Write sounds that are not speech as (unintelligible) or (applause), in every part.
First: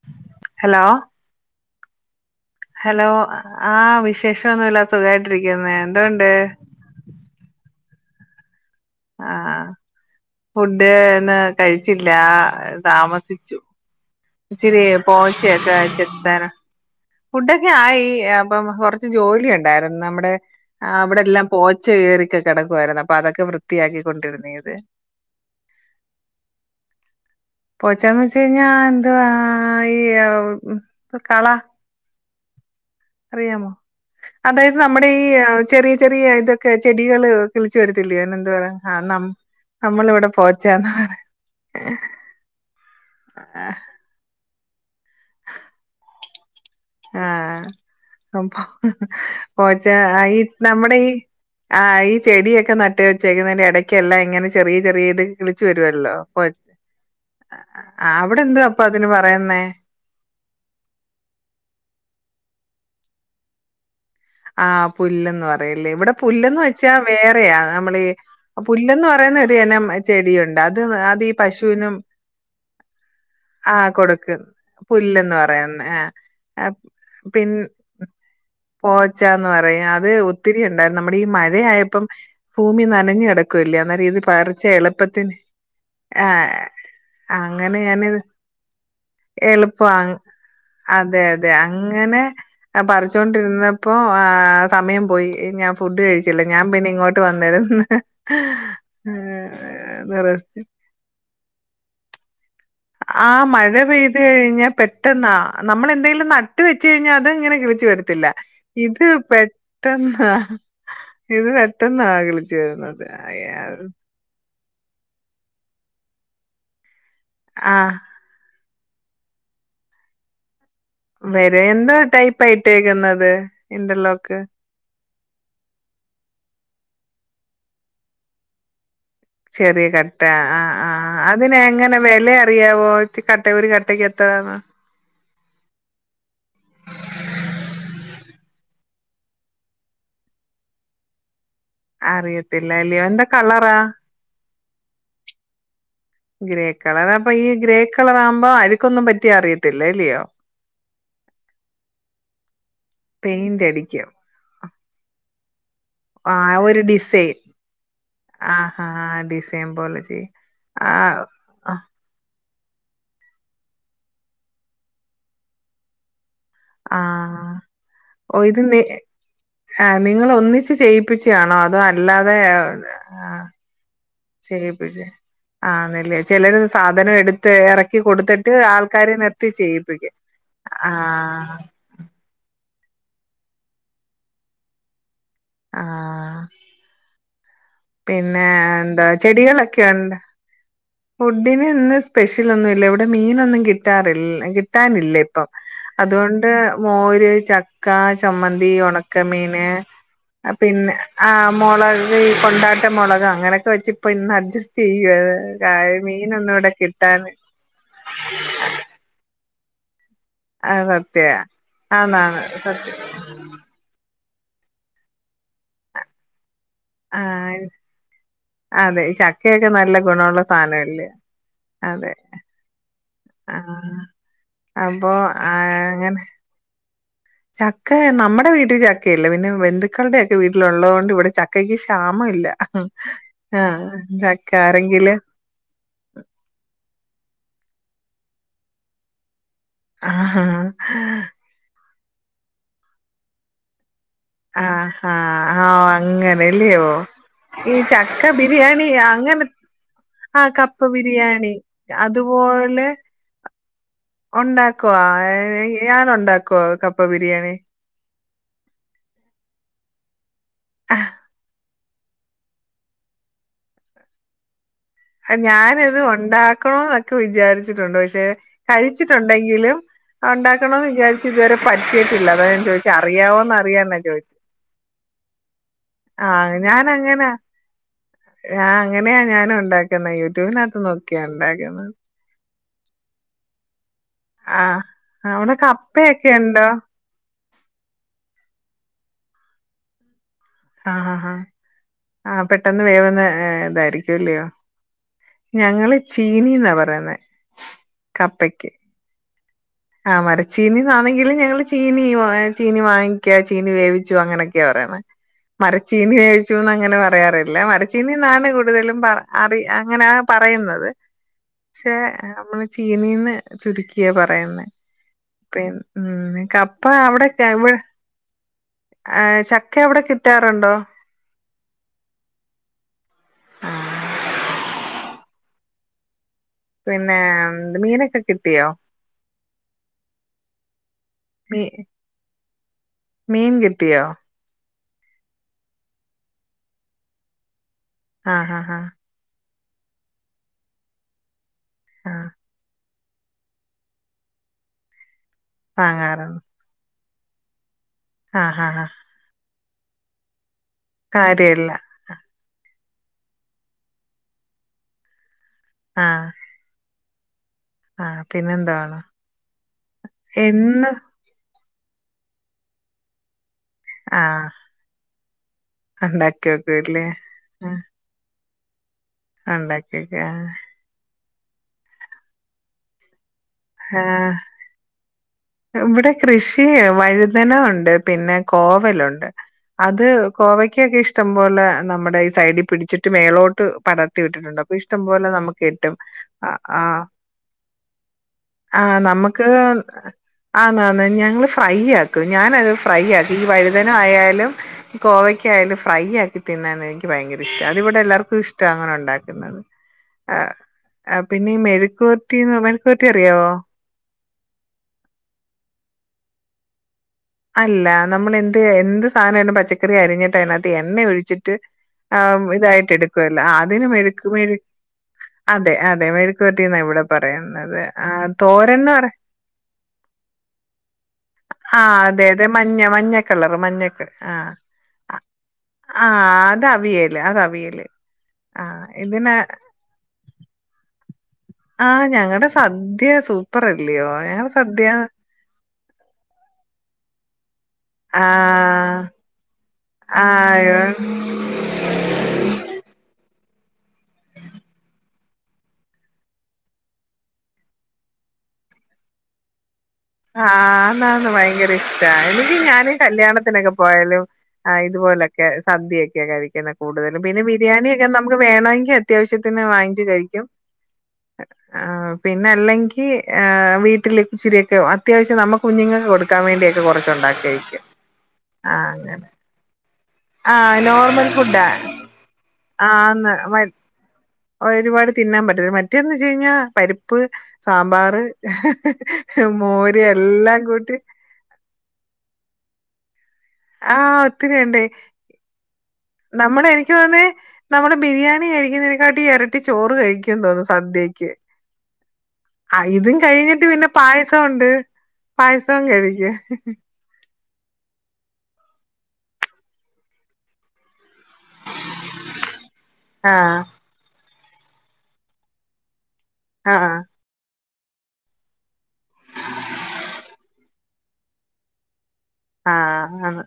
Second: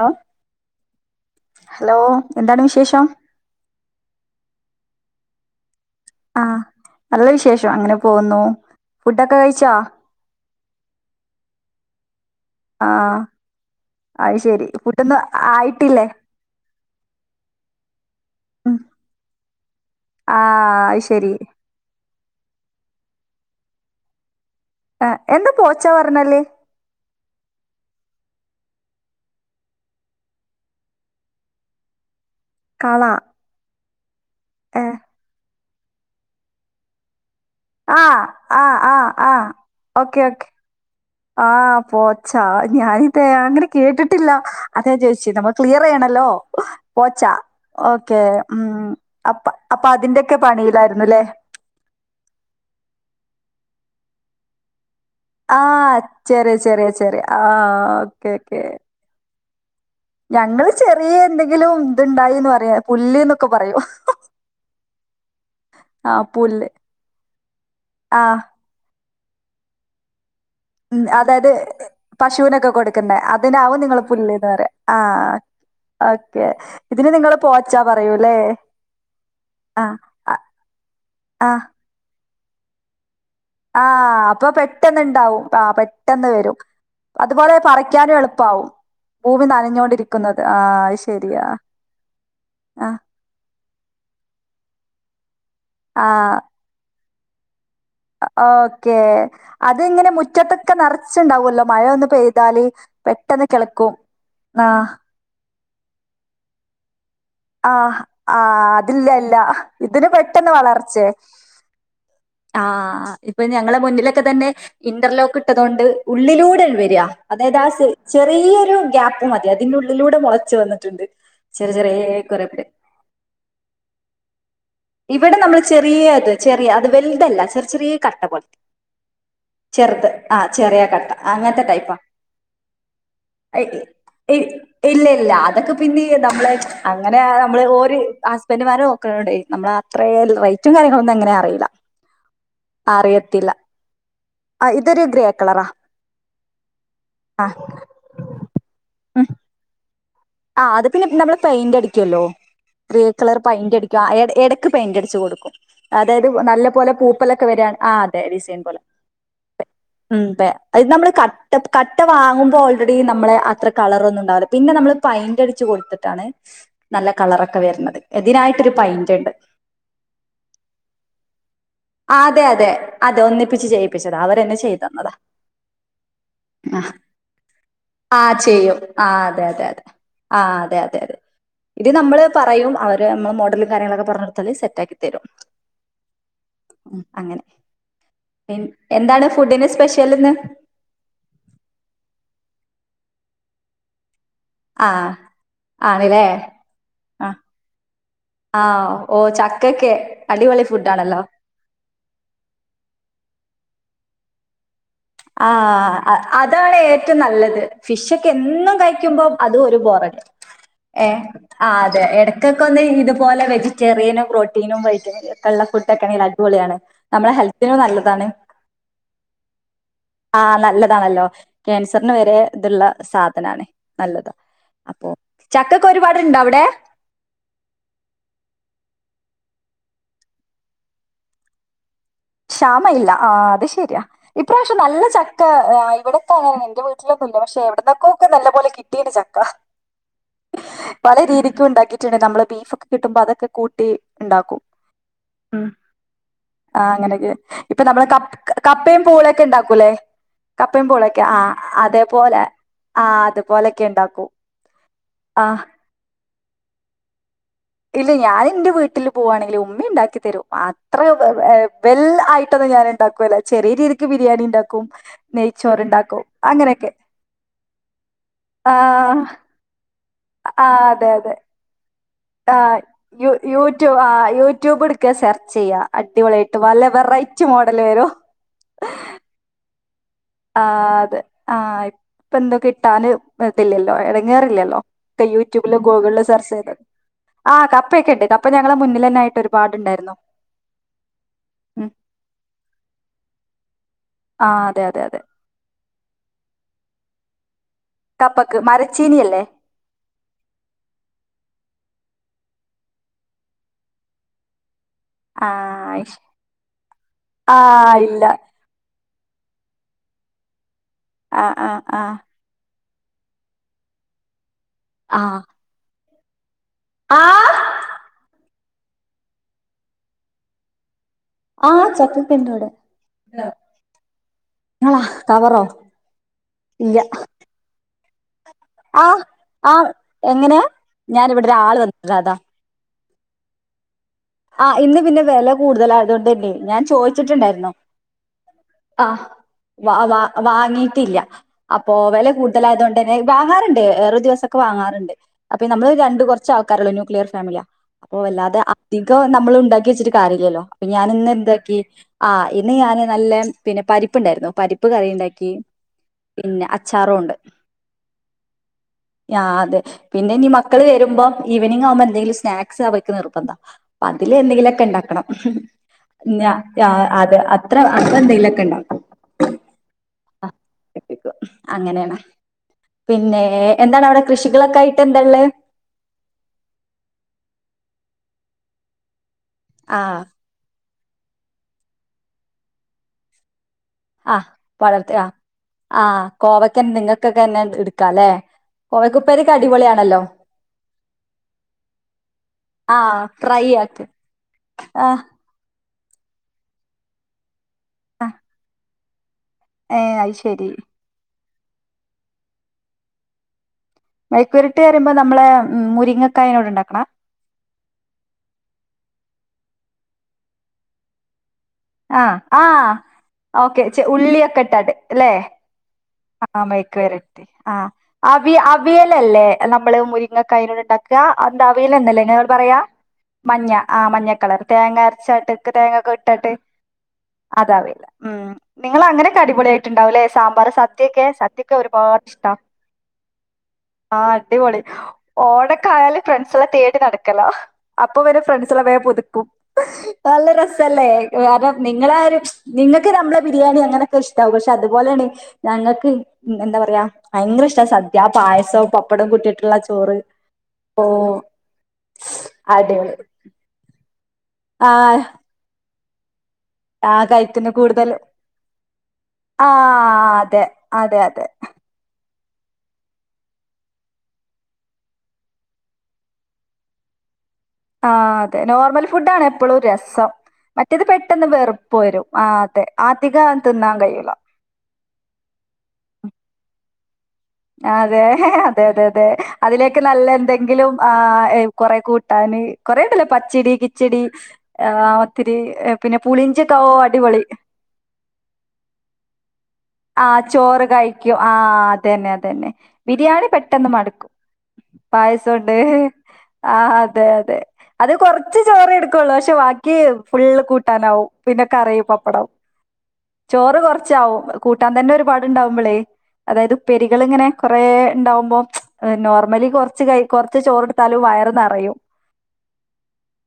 Hello hello hello എന്താണ് വിശേഷം hello ആ വിഷ വിശേഷംന്നുമല്ല സുഖായിട്ടിരിക്കുന്ന് എന്തോണ്ട് ആ നല്ല വിശേഷം റ്റു അങ്ങനെ പോകുന്നു ആ ഫുഡൊക്കെ കഴിച്ചാ ഫുഡ് എന്ന് കഴിച്ചില്ല എല്ലാ ആ താമസിച്ചു അത് ശരി ഇച്ചിരി ഫുഡൊന്നും പോച്ചയൊക്കെ ആയിട്ടില്ലേ ചെത്താണ ഫുഡൊക്കെ ആയി അപ്പം ഉം. കൊറച്ച് ജോലി ഉണ്ടായിരുന്നു നമ്മുടെ ആ അത് ശരി അവിടെല്ലാം പോച്ച കയറിക്ക് കിടക്കുയിരുന്നു അപ്പ് അതൊക്കെ വൃത്തിയാക്കിണ്ടിരുന്ന് ആ എന്താ പോച്ച പറഞ്ഞാല് ഞാൻ ആയിയ്യോ കള കള അറിയാമോ അതായത് ഏ, നമ്മടെ ഈ ചെറിയ ചെറിയ ഇതൊക്കെ ചെടികള് കിളിച്ചു ആ വരത്തില്ലയോ അതിനെന്തോപറയുന്നേ ആ നമ്മ നമ്മള് ഇവിടെ പോച്ചാന്നാ ആഹ് പോച്ച ഞാനി ത്തെ അങ്ങനെ കേട്ടിട്ടില്ല അതാ ചോയിച്ചേ നമ്മള് ക്ലിയർ ചെയ്യണല്ലോ പോച്ച ഓക്കെ ആഹ് ഉം അപ്പ പോച്ച അപ്പൊ അതിന്റെയൊക്കെ ഈ നമ്മടെ പണിയിലായിരുന്നു ഈ അല്ലേ ആ ഈ ചെടിയൊക്കെ നട്ട് വെച്ചേക്കുന്നതിന്റെ ഇടയ് ക്കല്ലേ ഇങ്ങനെ ചെറിയ ചെറിയ ഇത് കിളിച്ചു ആഹ് വരുവല്ലോ പോ ചെറിയ ചെറിയ ചെറിയ ആഹ് ഓക്കെ ഓക്കെ എന്നേ രണ്ടും ചെറിയ എന്തെങ്കിലും ഇതിണ്ടായിന്ന് പറയ്യാ പുല്ല്ന്നൊക്കെ പറയും ആഹ് പുല്ലെന്ന് പറയുല്ലേ ഇവിടെ ആ പുല്ലെന്ന് പുല്ല് വെച്ചാൽ വേറെയാ നമ്മള് ഈ ആ പുല്ലെന്ന് ന്ന് ഒരു ഇനം ചെടിയു അതായത് പശുവിനൊക്കെ കൊടുക്കുന്നെ അതിനാവും ആഹ് നിങ്ങള് പുല്ല്ന്ന് കൊടുക്കും പറയ്യ ആ പുല്ലെന്ന് പറയുന്നെ ആ ഓക്കെ ഇതിന് നിങ്ങള് പിൻ പോച്ച പറയ്യൂലെ പോച്ചാന്ന് പറയും അത് ഒത്തിരിയുണ്ട് നമ്മടെ ഈ ആ മഴയായപ്പം ഭൂമി നനഞ്ഞ് ടക്കുവല്ലേ ആ അന്നേരം ഏത് അപ്പൊ പകർച്ചെയും എളുപ്പത്തിൽ പെട്ടെന്ന്ണ്ടാവും ആ പെട്ടെന്ന് വരും ആഹ് അതുപോലെ അങ്ങനെ ഞാന് പറിക്കാനും എളുപ്പാവും ഭൂമി എളുപ്പാണ് നനഞ്ഞോണ്ടിരിക്കുന്നത് ആ അത് അതെ ശരിയാ അതെ അങ്ങനെ ആ പറിച്ചോണ്ടിരു ഓ ആഹ് സമയം പോയി ഞാൻ ഫുഡ്‌ കഴിച്ചില്ല ഞാൻ പിന്നിങ്ങോ ട്ട് വന്നിരുന്ന് ഓക്കെ അതിങ്ങനെ റെസ്റ്റ്. മുറ്റത്തൊക്കെ നിറച്ചുണ്ടാവുവല്ലോ മഴ വന്ന് പെയ്താല് ആഹ് പെട്ടെന്ന് മഴ കിളിർക്കും പെയ്ത് ആ കഴിഞ്ഞാൽ പെട്ടെന്നാ നമ്മള് എന്തെങ്കിലും നട്ട് വെച്ച് കഴിഞ്ഞാ അത് ഇങ്ങനെ കിളിച്ചു ആഹ് വരത്തില്ല ആഹ് ഇത് അതില്ലല്ല ഇതിന് പെട്ടെന്നാ പെട്ടെന്ന് വളർച്ചയാ ഇത് പെട്ടെന്നാ കിളിച്ചു വരുന്നത് ആഹ് ഇപ്പോ ഞങ്ങളെ മുന്നിലൊക്കെ തന്നെ ഇൻഡർ ലോക്ക് ഇട്ടതുകൊണ്ട് ഉള്ളിലൂടെ വര്യാ അതായത് ആ ചെറിയൊരു ഗ്യാപ്പു മതി അതിന്റെ ഉള്ളിലൂടെ മോളച്ചു വന്ന് വെരെ എന്ത് ടൈ ഇവിടെ നമ്മള് ചെറിയത്, ചെറിയ ഇതല്ല ചെറിയ ചെറിയ കട്ട പോലത്തെ ചെറിയ കട്ട ആ, ആ കട്ട അതിന അങ്ങനത്തെ ടൈപ്പാ എങ്ങനെ വില അറിയാവോ കട്ട ഒരുര കട്ടക്ക് എത്രാന്ന്. ഇല്ല ഇല്ല അതൊക്കെ പിന്നെ നമ്മള് അങ്ങനെ നമ്മള് ഓര് ഹസ്ബൻഡുമാരെ നോക്കണടേ, നമ്മള് അത്രേ റേറ്റും കാര്യങ്ങളൊന്നും അങ്ങനെ അറിയില്ല അറിയത്തില്ലലൃയോ എന്താ അറിയത്തില്ല കളറാ? ആ, ഇതൊരു ഗ്രേ കളറാ ഗ്രേ കളർ അപ്പൊ ആ ഈ ഗ്രേ കളർ ആവുമ്പോ അഴക്കൊന്നും പറ്റിയാ അറിയത്തില്ല ഇല്ലിയോ ആ അത് പിന്നെ നമ്മള് പെയിന്റ് അടിക്കുവല്ലോ, ഗ്രേ കളർ പെയിന്റ് പയിന്റ് അടിക്കോ, അടിക്കും ഇടക്ക് പെയിന്റ് അടിച്ചു കൊടുക്കും അതായത് ആ നല്ല ഒരു പോലെ ഡിസൈൻ പൂപ്പലൊക്കെ വരാണ്, ആ അതെ ഡിസൈൻ പോലെ ആഹാ ഡിസൈൻ പോലെ ഉ ചെയ്യും അത് ആ നമ്മള് കട്ട കട്ട വാങ്ങും ഇപ്പോ ഓൾറെഡി നമ്മളെ അത്ര കളർ ഒന്നും ഉണ്ടാവില്ല പിന്നെ നമ്മള് പൈന്റ് അടിച്ച് കൊടുത്തിട്ടാണ് ആ, നല്ല കളറൊക്കെ വരുന്നത് ഓ ഇത് ഇതിനായിട്ടൊരു നി, പെയിന്റ് ഉണ്ട് ആ നിങ്ങൾ ഒന്നിച്ച് ചെയ്യിപ്പിച്ചാണോ അതോ അല അതെ അതെ അതെ ഒന്നിപ്പിച്ച് ചെയ്യി ചെയ്യിപ്പിച്ച്, ആന്നല്ലേ ചിലര് സാധനം എടുത്ത് ഇറക്കി ആ കൊടുത്തിട്ട് ചെയ്യും ആ ആൾക്കാരെ അതെ നിർത്തി അതെ അതെ ചെയ്യിപ്പിക്കും. ആ അതെ ആ അതെ അതെ ഇത് നമ്മള് പറയും അവര് നമ്മള് മോഡലും കാര്യങ്ങളൊക്കെ പറഞ് കൊടുത്താല് സെറ്റാക്കി തരും. ആ ഉം അങ്ങനെ പിന്നെ പിൻ എന്താ എന്താണ് ഫുഡിന് ചെടികളൊക്കെ ഒണ്ട് സ്പെഷ്യലിന്ന് ഫുഡിന് ഇന്ന് സ്പെഷ്യൽ ഒന്നും ഇല്ല ഇവിടെ മീനൊന്നും കിട്ടാറിൽ ആഹ് കിട്ടാനില്ല ഇപ്പം, ആണ്ല്ലേ അതുകൊണ്ട് മോര് ആഹ് ചക്ക, ചമ്മന്തി, ആഹ് ഓ ഉണക്കമീന് ചക്കക്കെ അടിപൊളി പിന്നെ ഫുഡാണല്ലോ ആ മുളക് കൊണ്ടാട്ടം മുളക് അങ്ങനെയൊക്കെ വെച്ച് ഇന്ന അഡ്ജ ചെയ്യുവ (unintelligible) ആ, മീനൊന്നും ഇവിടെ അതാണ് ഏറ്റവും കിട്ടാൻ നല്ലത് ഫിഷൊക്കെ എന്നും കഴിക്കുമ്പോ അത് ഒരു ബോറടിക്കും അത് ഏ, സത്യവാ ആ അതെ ആന്നാന്ന് ഇടക്കൊക്കെ ഒന്ന് സത്യം ഇതുപോലെ വെജിറ്റേറിയനും പ്രോട്ടീനും, വൈറ്റമിനും ഒക്കെള്ള ഫുഡ് ഒക്കെ ആണെ അടിപൊളിയാണ്. ആ, നമ്മളെ ഹെൽത്തിനും അതെ ചക്കയൊക്കെ നല്ല ഗുണമുള്ള ആ സാധനല്ലേ നല്ലതാണല്ലോ അതെ ക്യാൻസറിന് വരെ ഇതുള്ള സാധനാണേ, ആഹ് നല്ലതാ അപ്പൊ ആഹ് ചക്കൊക്കെ അങ്ങനെ ഒരുപാടുണ്ടോ അവിടെ? ചക്ക നമ്മുടെ വീട്ടിൽ ചക്കയില്ല, പിന്നെ ബന്ധുക്കളുടെ ഒക്കെ വീട്ടിൽ ഉള്ളോണ്ട് ഇവിടെ ചക്ക ഇച്ച് ക്ഷാമവില്ല ആ അത് ശരിയാ, ഈ ചക്ക പ്രാവശ്യ നല്ല ആരെങ്കില് ചക്ക ഇവിടത്തെ (unintelligible) (unintelligible) പക്ഷെ എവിട നിന്നക്കൊക്കെ നല്ലപ പോലെ കിട്ടീട്ട് ചക്ക ആ, ആ മറ്റ നമ്മൾ ബീഫൊക്കെ കിട്ടുമോ അതൊക്കെ കൂട്ടി. ഉണ്ടാക്കും ആഹ് ആഹ ആഹ ഉം അങ്ങനെല്ലയോ? ആഹ് അങ്ങനെയൊക്കെ ഈ ഇപ്പൊ നമ്മള് ചക്ക കപ്പ ബിരിയാണി കപ്പയും പൂളൊക്കെ അങ്ങനെ ഇണ്ടാക്കൂല്ലേ ആഹ് കപ്പ കപ്പയും പൂളൊക്കെ ആഹ ബിരിയാണി അതേപോലെ അതുപോലെ ആഹ അതപോലെയൊക്കെ ഉണ്ടാക്കൂ ആഹ ഉണ്ടാക്കുവ കപ്പ ബിരിയാണി? ഇല്ല ഞാൻ എന്റെ വീട്ടിൽ പോവുകവാണെങ്കിൽ ഉമ്മയ ഉണ്ടാക്കി തരും. അത്ര വെൽ ആയിട്ടൊന്ന ഞൻ ഉണ്ടാക്കൂല്ല ചെറിയ രീതിക്ക് ബിരിയാണി ഉണ്ടാ ഞാനത് ഉണ്ടാക്കണോ അങ്ങനെയൊക്കെ എന്നൊക്കെ വിചാരിച്ചിട്ടുണ്ട് പക്ഷെ ആ കഴിച്ചിട്ടുണ്ടെങ്കിലും ആഹ് ഉണ്ടാക്കണം എന്ന് വിചാരിച്ച് ഇതുവരെ പ ആഹ് യു യൂട്യൂബ് ആഹ് ചോദിച്ചെ യൂട്യൂബ് ടുക്കാ സെർച്ച് ചെയ്യാ ആഹ് അടിപൊളിായിട്ട് വല്ല ഞാനങ്ങനാ വെറൈറ്റി മോഡല് വരോ ആഹ് അങ്ങനെയാ ഞാനും ഉണ്ടാക്കുന്നെ യൂട്യൂബിനകത്ത് നോക്കിയാ ഉണ്ടാക്ക താന് ത്തില്ലല് ഇടങ്ങോറില്ലല്ലോ അവിടെ യൂട്യൂബില് ഗൂഗിളിൽ കപ്പയൊക്കെ സെർച്ച് ഉണ്ടോ ചെയ്ത്. ആഹ് കപ്പയൊക്കെണ്ട് കപ്പ ഞങ്ങള മുന്നിൽന്നെയിട്ട് ഒരുപാടുണ്ടായിരുന്നു ആഹ് ആഹ് ഹാ ഉം. ആഹ് പെട്ടെന്ന് വേവുന്ന ഇതായിരി ആ (unintelligible) അതെ അതെ അതെ ഞങ്ങള് ചീനീ ന്നാ പറയുന്നേ കപ്പക്ക് മരച്ചീനിയല്ലേ ആഹ് മരച്ചീനി ആണെങ്കിൽ ഞങ്ങൾ ചീനി ചീനി വാങ്ങിക്ക ചീനി വേവിച്ചു അങ്ങനെയൊക്കെയാ പറയാന്ന ആ മരച്ചീനി ഇഷ്- കഴിച്ചുന്ന് അങ്ങനെ പറയാറില്ല ആ മരച്ചീനി ഇല്ല എന്നാണ് കൂടുതലും പറ അറി അങ്ങനെയാ പറയുന്നത് ആഹ് ആഹ് ആഹ് ചീനിന്ന് ചുരുക്കിയ പറയുന്നെ ആഹ് പിന്നെ ഉം കപ് പ്പാ അവ് ടെ കെവ്ൾ ആഹ് ചക്ക എവിടെ കിട്ടാറുണ്ടോ ആഹ് ചക്കി (unintelligible) ന ആഹ് ങ്ങളാ കവറോ പിന്നെ മീന ക ആഹ് ആഹ് എങ്ങനെയാ ഞാൻ മീ ഇവിടെരാള് വന്നതതാ മീൻ കിട്ടിയോ (unintelligible) ആ ആ ആ വ വാ വാങ്ങിയിട്ടില്ല അപ്പോ ആഹ് വില കൂടുതലായതുകൊണ്ട് ങ്ങനെ വാങ്ങാറുണ്ട് വേറെ ദിവസൊക്കെ വാങ്ങാറുണ്ട് അപ്പൊ നമ്മള് രണ്ട് വാങ്ങാറുണ്ട് കുറച്ച് ആൾക്കാരല്ലോനു ക്ലിയർ ഫാമിലിയാ അപ്പൊ വല്ലാതെ ആഹ് ആഹ് ആഹ് നമ്മള് ഉണ്ടാക്കി വച്ചിട്ട് കാര്യവില്ലല്ലോ ഞാനിന്ന് കാര്യല്ല എന്താക്കി ആ ഇ ഇന്ന് ഞാൻ നല്ല പിന്നെ പരിപ്പുണ്ടായിരുന്നു പരിപ്പ് കറി ഉണ്ടാക്കി ആഹ് പിന്നെ അ ച്ചാറും ഉണ്ട് ആഹ് പിന്നെന്താണ് ആ അതെ പിന്നെ ഇനി മക്കള് എന്ന് വരുമ്പം ഈവനിങ് ആവുമ്പം എ എന്തേലും സ്നാക്സ് അവർക്ക് നിർബന്ധാ അപ്പം അതില് ആഹ് എന്തെങ്കിലുമൊക്കെ ഉണ്ടാക്കണം (unintelligible) ഉണ്ടാക്കി ഞാ വെക്കൂല്ലേ അത് അത്ര അത്ര എന്തേലും ഒക്കെയുണ്ടാക്കും ഉണ്ടാക്കിവക്കും ആ ഇപ്പം അങ്ങനെയാണ് പിന്നെ എന്താണ് അവിടെ ആഹ് കൃഷികളൊക്കെ ആയിട്ട് ഉള്ളെ ഇവിടെ കൃഷി വഴുതന ഉണ്ട് പിന്നെ കോവലുണ്ട് അത് ആഹ് കോവയ്ക്ക ഒക്കെ ഇഷ്ടം പോലെ നമ്മുടെ ഈ സൈഡി പിടിച്ചിട്ട് മേളോട്ട് പടർത്തി ആ വിട്ടിട്ടുണ്ട്. അപ്പൊ ഇഷ്ടം പടർത്തി ആ പോലെ നമുക്ക് കിട്ടും. ആ അ കോവയ്ക്കന്നെ ആഹ് നിങ്ങൾക്കൊക്കെ തന്നെ എടു എടുക്കാം അല്ലേ കോവയ്ക്ക ഉപ്പേരി ഒക്കെ അടിപൊളിയാണല്ലോ ആന്ന് ആന്ന് ഞങ്ങള് ഫ്രൈ ആക്കും ഞാനത് ഫ്രൈ ആഹ് ആക്കും ഈ ഫ്രൈ വഴുതന ആക്കി ആയാലും ഈ ആഹ് കോവയ്ക്ക ആയാലും ഫ്രൈ ആക്കി തിന്നാനാ എനിക്ക് ഭയങ്കര ഇഷ്ടം അതിവിടെ എല്ലാർക്കും ഇഷ്ടാ അങ്ങനെ ഉണ്ടാക്കി ഏ അയ് ശരി പിന്നെ ഈ മെഴുക്ക് വർട്ടിന്ന് പറയു മെഴുക്ക് വരട്ടി അറിയാവോ മെഴുക്കു വരട്ടിന്ന് പറയുമ്പോ നമ്മള് മുരിങ്ങക്കായോട് ഉണ്ടാക്കണ അല്ല നമ്മളെന്ത് എന്ത് സാന പച്ചക്കറി എരിഞ്ഞിട്ട് അയിനാത് എണ്ണ ഒഴി ആഹ് അതിന് മെഴുക്ക് ഉള്ളി മെഴു ഇട്ടാണ്ട് അതെ അതെ മെഴുക്കുവരട്ടിന്നാ മെയ്ക്ക് ഇവിടെ വരട്ടി പറയുന്നത് ആഹ് തോരൻന്ന് പറ ങ് ങ് എന്താ ആഹ് അവിയലന്നല്ലെ അതെ അതെ നിങ്ങള് പറയാ മഞ്ഞ മഞ്ഞ കളറ് മഞ്ഞ ആ മഞ്ഞക്ക ആഹ് മഞ്ഞക്കളർ തേങ്ങ അരച്ചിട്ട് (unintelligible) തേങ്ങക്കെ ആഹ് ഇട്ടിട്ട്.. അത് അവിയല് അത് അവിയല് അതാവില്ല മ് ആഹ് നിങ്ങള് അങ്ങനെ ഇതിന് കടിപൊളി ആയിട്ട്ണ്ടാവല്ലേ സാമ്പാർ സ.. (inaudible) ആ ഞങ്ങളടെ സദ്യ സൂപ്പർ അല്ലയോ ഞങ്ങളടെ സദ്യ കായാല ഫ്രണ്ട്സ് എല്ലാം തേടി നടക്കല.. അപ്പൊ വര് ഫ്രണ്ട്സല്ല വെ ആഹ് പുതപ്പും നല്ല രസ അല്ലേ ആഹ് (unintelligible) നിങ്ങളാരും നിങ്ങൾക്ക് നമ്മള് ബിരിയാണി അങ്ങനൊക്കെ ഇഷ്ടാകും പക്ഷെ അതുപോലെയാണ് ഞങ്ങൾക്ക് എന്താ പറയാ ഭയങ്കര ഇഷ്ട സദ്യ പായസവും പപ്പടവും കൂട്ടിയിട്ടുള്ള ചോറ് ആ ഓ ആന്നാ ന്ന് ഭയങ്കര ഇഷ്ടാ എനിക്ക് ഞാന് അടിപൊളി കല്യാണത്തിനൊക്കെ പോയാലും ആ ഇതുപോലൊക്കെ സദ്യയൊ ക്ക കഴി.. ആ കൂടുതലും പിന്നെ കഴിക്കുന്നു ബിരിയാണിക്കെ (unintelligible) ബിരിയാണി കൂടുതലും നമുക്ക് വേണമെങ്കിൽ അത്യാവശ്യത്തിന് ആ വാങ്ങിച്ചു കഴിക്കും അതെ അതെ അതെ ആ പിന്നെ അല്ലെങ്കി വീട്ടില് ഇച്ചിരിയൊക്കെ അ അത്യാവശ്യം നമു കുഞ്ഞുങ്ങൾക്ക് കൊടുക്കാൻ വേണ്ടിയൊക്കെ കുറച്ചുണ്ടാക്കിയ ആ അതെ നോർമൽ ഫുഡ് ആണ് എപ്പോഴും രസ് സം ആഹ് മറ്റേത് നോർമൽ പെട്ടെന്ന് ഫുഡാ വെറുപ്പ് വരും ആ ആതെ ആന്ന് അധിക മ തിന്നാൻ കഴൂല. ഒരുപാട് തിന്നാൻ പറ്റത്തില മറ്റേതന്ന് വെച്ച് കഴിഞ്ഞാൽ പരിപ് അതെ അതെ അതെ അതെ മോര് അതിലേക്ക് നല്ല എല്ലാം എന്തെങ്കിലും കൂട്ടി ആ കൊറെ കൂട്ടാന് (unintelligible) ആഹ് കിച്ചടി ഒത്തിരി ഉണ്ട് ആഹ് ഒത്തിരി ഏ, പിന്നെ നമ്മള് പുളിഞ്ചിയൊക്കെ ഓ എനിക്ക് തോന്നി അടിപൊളി നമ്മള് ബിരിയാണി ആയിരിക്കുന്നതിനെക്കാട്ടി ഇരട്ടി ചോ ആ ചോറ് കഴിക്കും ആ അതന്നെ അത തന്നെ ആഹ് ഇതും ബിരിയാണി കഴിഞ്ഞിട്ട് പിന്നെ പെട്ടെന്ന് മടുക്കും പായസം ഉണ്ട് പായസോണ്ട് പായസവും കഴിക്കും ആ അതെ അതെ അത് കൊറച്ച് ചോറ് എടുക്കുവുള്ളൂ പക്ഷെ ബാക്കി ഫുള്ള് കൂട്ടാനാവും. പിന്നെ കറിയും പപ്പടവും ആഹ് ചോറ് കൊറച്ചാവും കൂട്ടാൻ തന്നെ ഒരുപാട്ണ്ടാവുമ്പോളേ.. അതായത് ആഹ് പെരികൾ ഇങ്ങനെ.. കൊറേ ഉണ്ടാവുമ്പോ അ നോർമലി കുറച്ച് കൈ കുറച്ച് ചോറെടു.. ത്താലും വയറ്ന്നറയും. ആഹ് ആന്ന്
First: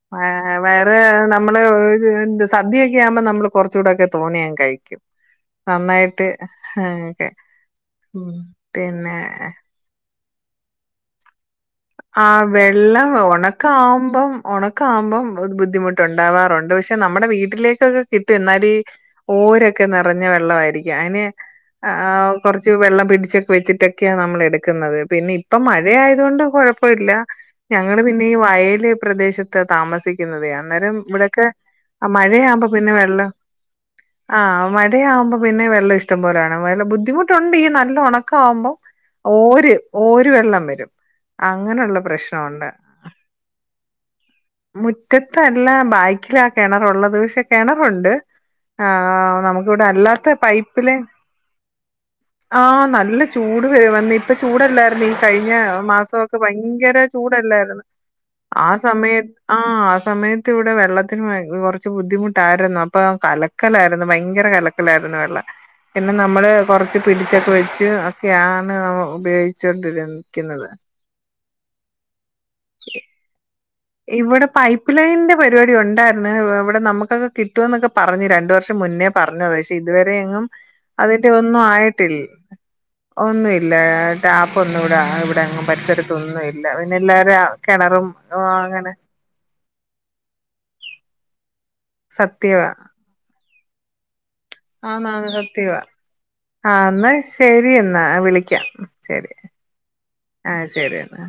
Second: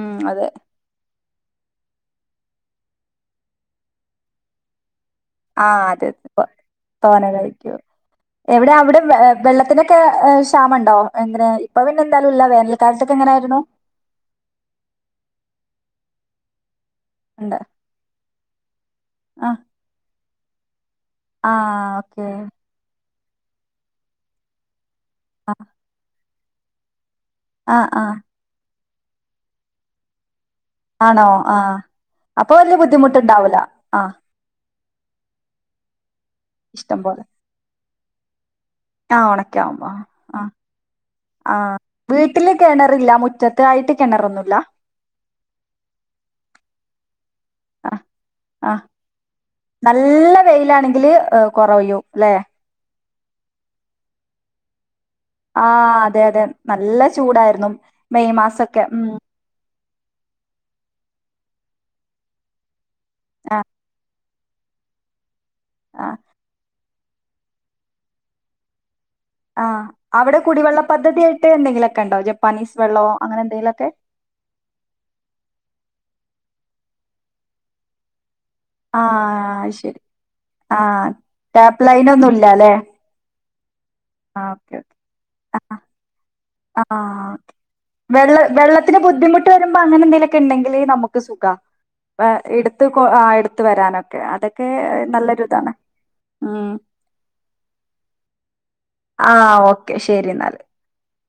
ഉം വയ അതെ വയറ് അമ്മള് സദ്യൊക്കെയാകുമ്പോ നമ്മള് കുറച്ചൂടൊക്കെ തോന്നിയങ്ങ് കഴിക്കും ആഹ് നന്നായിട്ട് അതെയതെ ഒക്കെ തോനെകഴിക്കും ഉം എവടാ അവടെ പിന്നെ വെള്ളത്തിനൊക്കെ ഷാമൊണ്ടോ ആഹ് വെള്ളം ഒണക്കാകുമ്പം ഒണക്കാകുമ്പോ ബുദ്ധിമുട്ട് ഒണ്ടാവാറുണ്ട് പക്ഷ് നമ്മടെ ഉണ്ട് വീട്ടിലേക്കൊക്കെ കിട്ടും എന്നാലും ഈ ആ ഓരൊക്കെ നിറ ഞ്ഞ വെള്ളവായിരിക്കും ഞാന് ആ ഓക്കെ കുറച്ച് വെള്ളം പിടി ച്ച് വെച്ചിട്ടൊക്കെയാ നമ്മള് എടുക്കുന്നത് ആ പിന്നിപ്പം മഴയായത് കൊണ്ട് കുഴ പ്പമില്ല ആ ഞങ്ങള് ആ പിന്നെ ഈ വയല് പ്രെദേശത്താ താമസിക്കുന്നതെയാ അന്നേരം ആണോ ഇവിടൊക്കെ ആ അപ്പൊ മഴയാമ്പം വലിയ പിന്നെ വെള്ളം ബുദ്ധിമുട്ടുണ്ടാവൂല ആ ആഹ് മഴയാമ്പം പിന്നെ വെള്ളം ഇഷ്ടംപോലെയാണ് ഇഷ്ടം പോലെ ബുദ്ധിമുട്ടുണ്ട് ഈ നല്ലോണം (unintelligible) ആ ഓര് ഉണക്കാവുമ്പോ ആ ഒരുവെള്ളം വരും ആ അങ്ങനുള്ള പ്രശ്നം വീട്ടില് ഉണ്ട് കിണറില്ല മുറ്റത്ത് ആയിട്ട് കിണറൊന്നുമില്ല മുറ്റത്തല്ല ബായ്ക്കിലാ കിണറുള്ളത് പക്ഷേ ആ കിണറുണ്ട് ആ നമുക്കിവിടെ അല്ലാത്ത നല്ല പൈപ്പിലെ വെയിലാണെങ്കിൽ കുറയും ല്ലെ ആഹ് നല്ല ചൂട് വന്നിട്ടു ചൂടല്ലാരുന്നോ ഈ കഴിഞ്ഞ ആ മാസോ അതെ അതെ ഭയങ്കര നല്ല ചൂടായിരുന്നു ചൂടല്ലാരുന്നോ മെയ് ആ മാസൊക്കെ ഉം സമയത് ആഹ് സമയത്ത് ഇവടെ വെള്ളത്തിന്‌ ഭയ കൊറച്ചു ബുദ്ധിമുട്ടാരുന്നു അ പ്പൊ ആ കലക്കലാരുന്നു ഭയൻ ങ്കര കലക്കലാരുന്നു വെള്ളം ആ പിന്നെ നമ്മള് കുറ ച്ച് പിടിച്ചൊക്കെ വെച്ച് ഒക്കെയാണ് മ് ആഹ് അവടെ കുടിവെള്ള പദ്ധതിയൊ ക്കെ എന്തെങ്കിലുവൊക്കെ ഉണ്ടാഞ്ഞോ പണീഷ് വെള്ളവോ അങ്ങനെന്തേലും ഇവടെ പൈപ്പ്ലൈനിന്റെ പരിപാടി ഒണ്ടാ ന്നു. ഇവടെ നമ്മുക്കൊക്കെ കിട്ടുവെന്നൊക്കെ പറഞ്ഞു രണ്ട് വർ ആ മുന്നേ പറഞ്ഞതാ പക്ഷേ ശരി ഇതുവരെ എങ്ങും ആ അതിന്റ ടാപ്പ് ലൈൻ ഒന്നുമായിട്ടില്ല ഒന്നും ഇല്ല അല്ലെ ഒന്നുമി ല്ല ആ ടാപ്പ് ഓക്കെ ഒന്നും ഇവിടെ ഇവിടെും ഓക്കെ പരിസരത്തൊന്നും ഇല്ല ആ പിന്നെ എല്ലാവരും കിണറും ബുദ്ദിമുട്ട് വരുമ്പോ അങ്ങനെ ഉണ്ടെങ്കിൽ നമുക്ക് സുഖം എടുത്ത എടു എത്ത വരാനക്കെ ആഹ നന്ന് സത്യവാ ഉം ആ എന്നാ ശരി എന്നാ വിളിക്കാം ആ ശരി ഓക്കേ ശരി എന്നാൽ ആ ശരി എന്നാ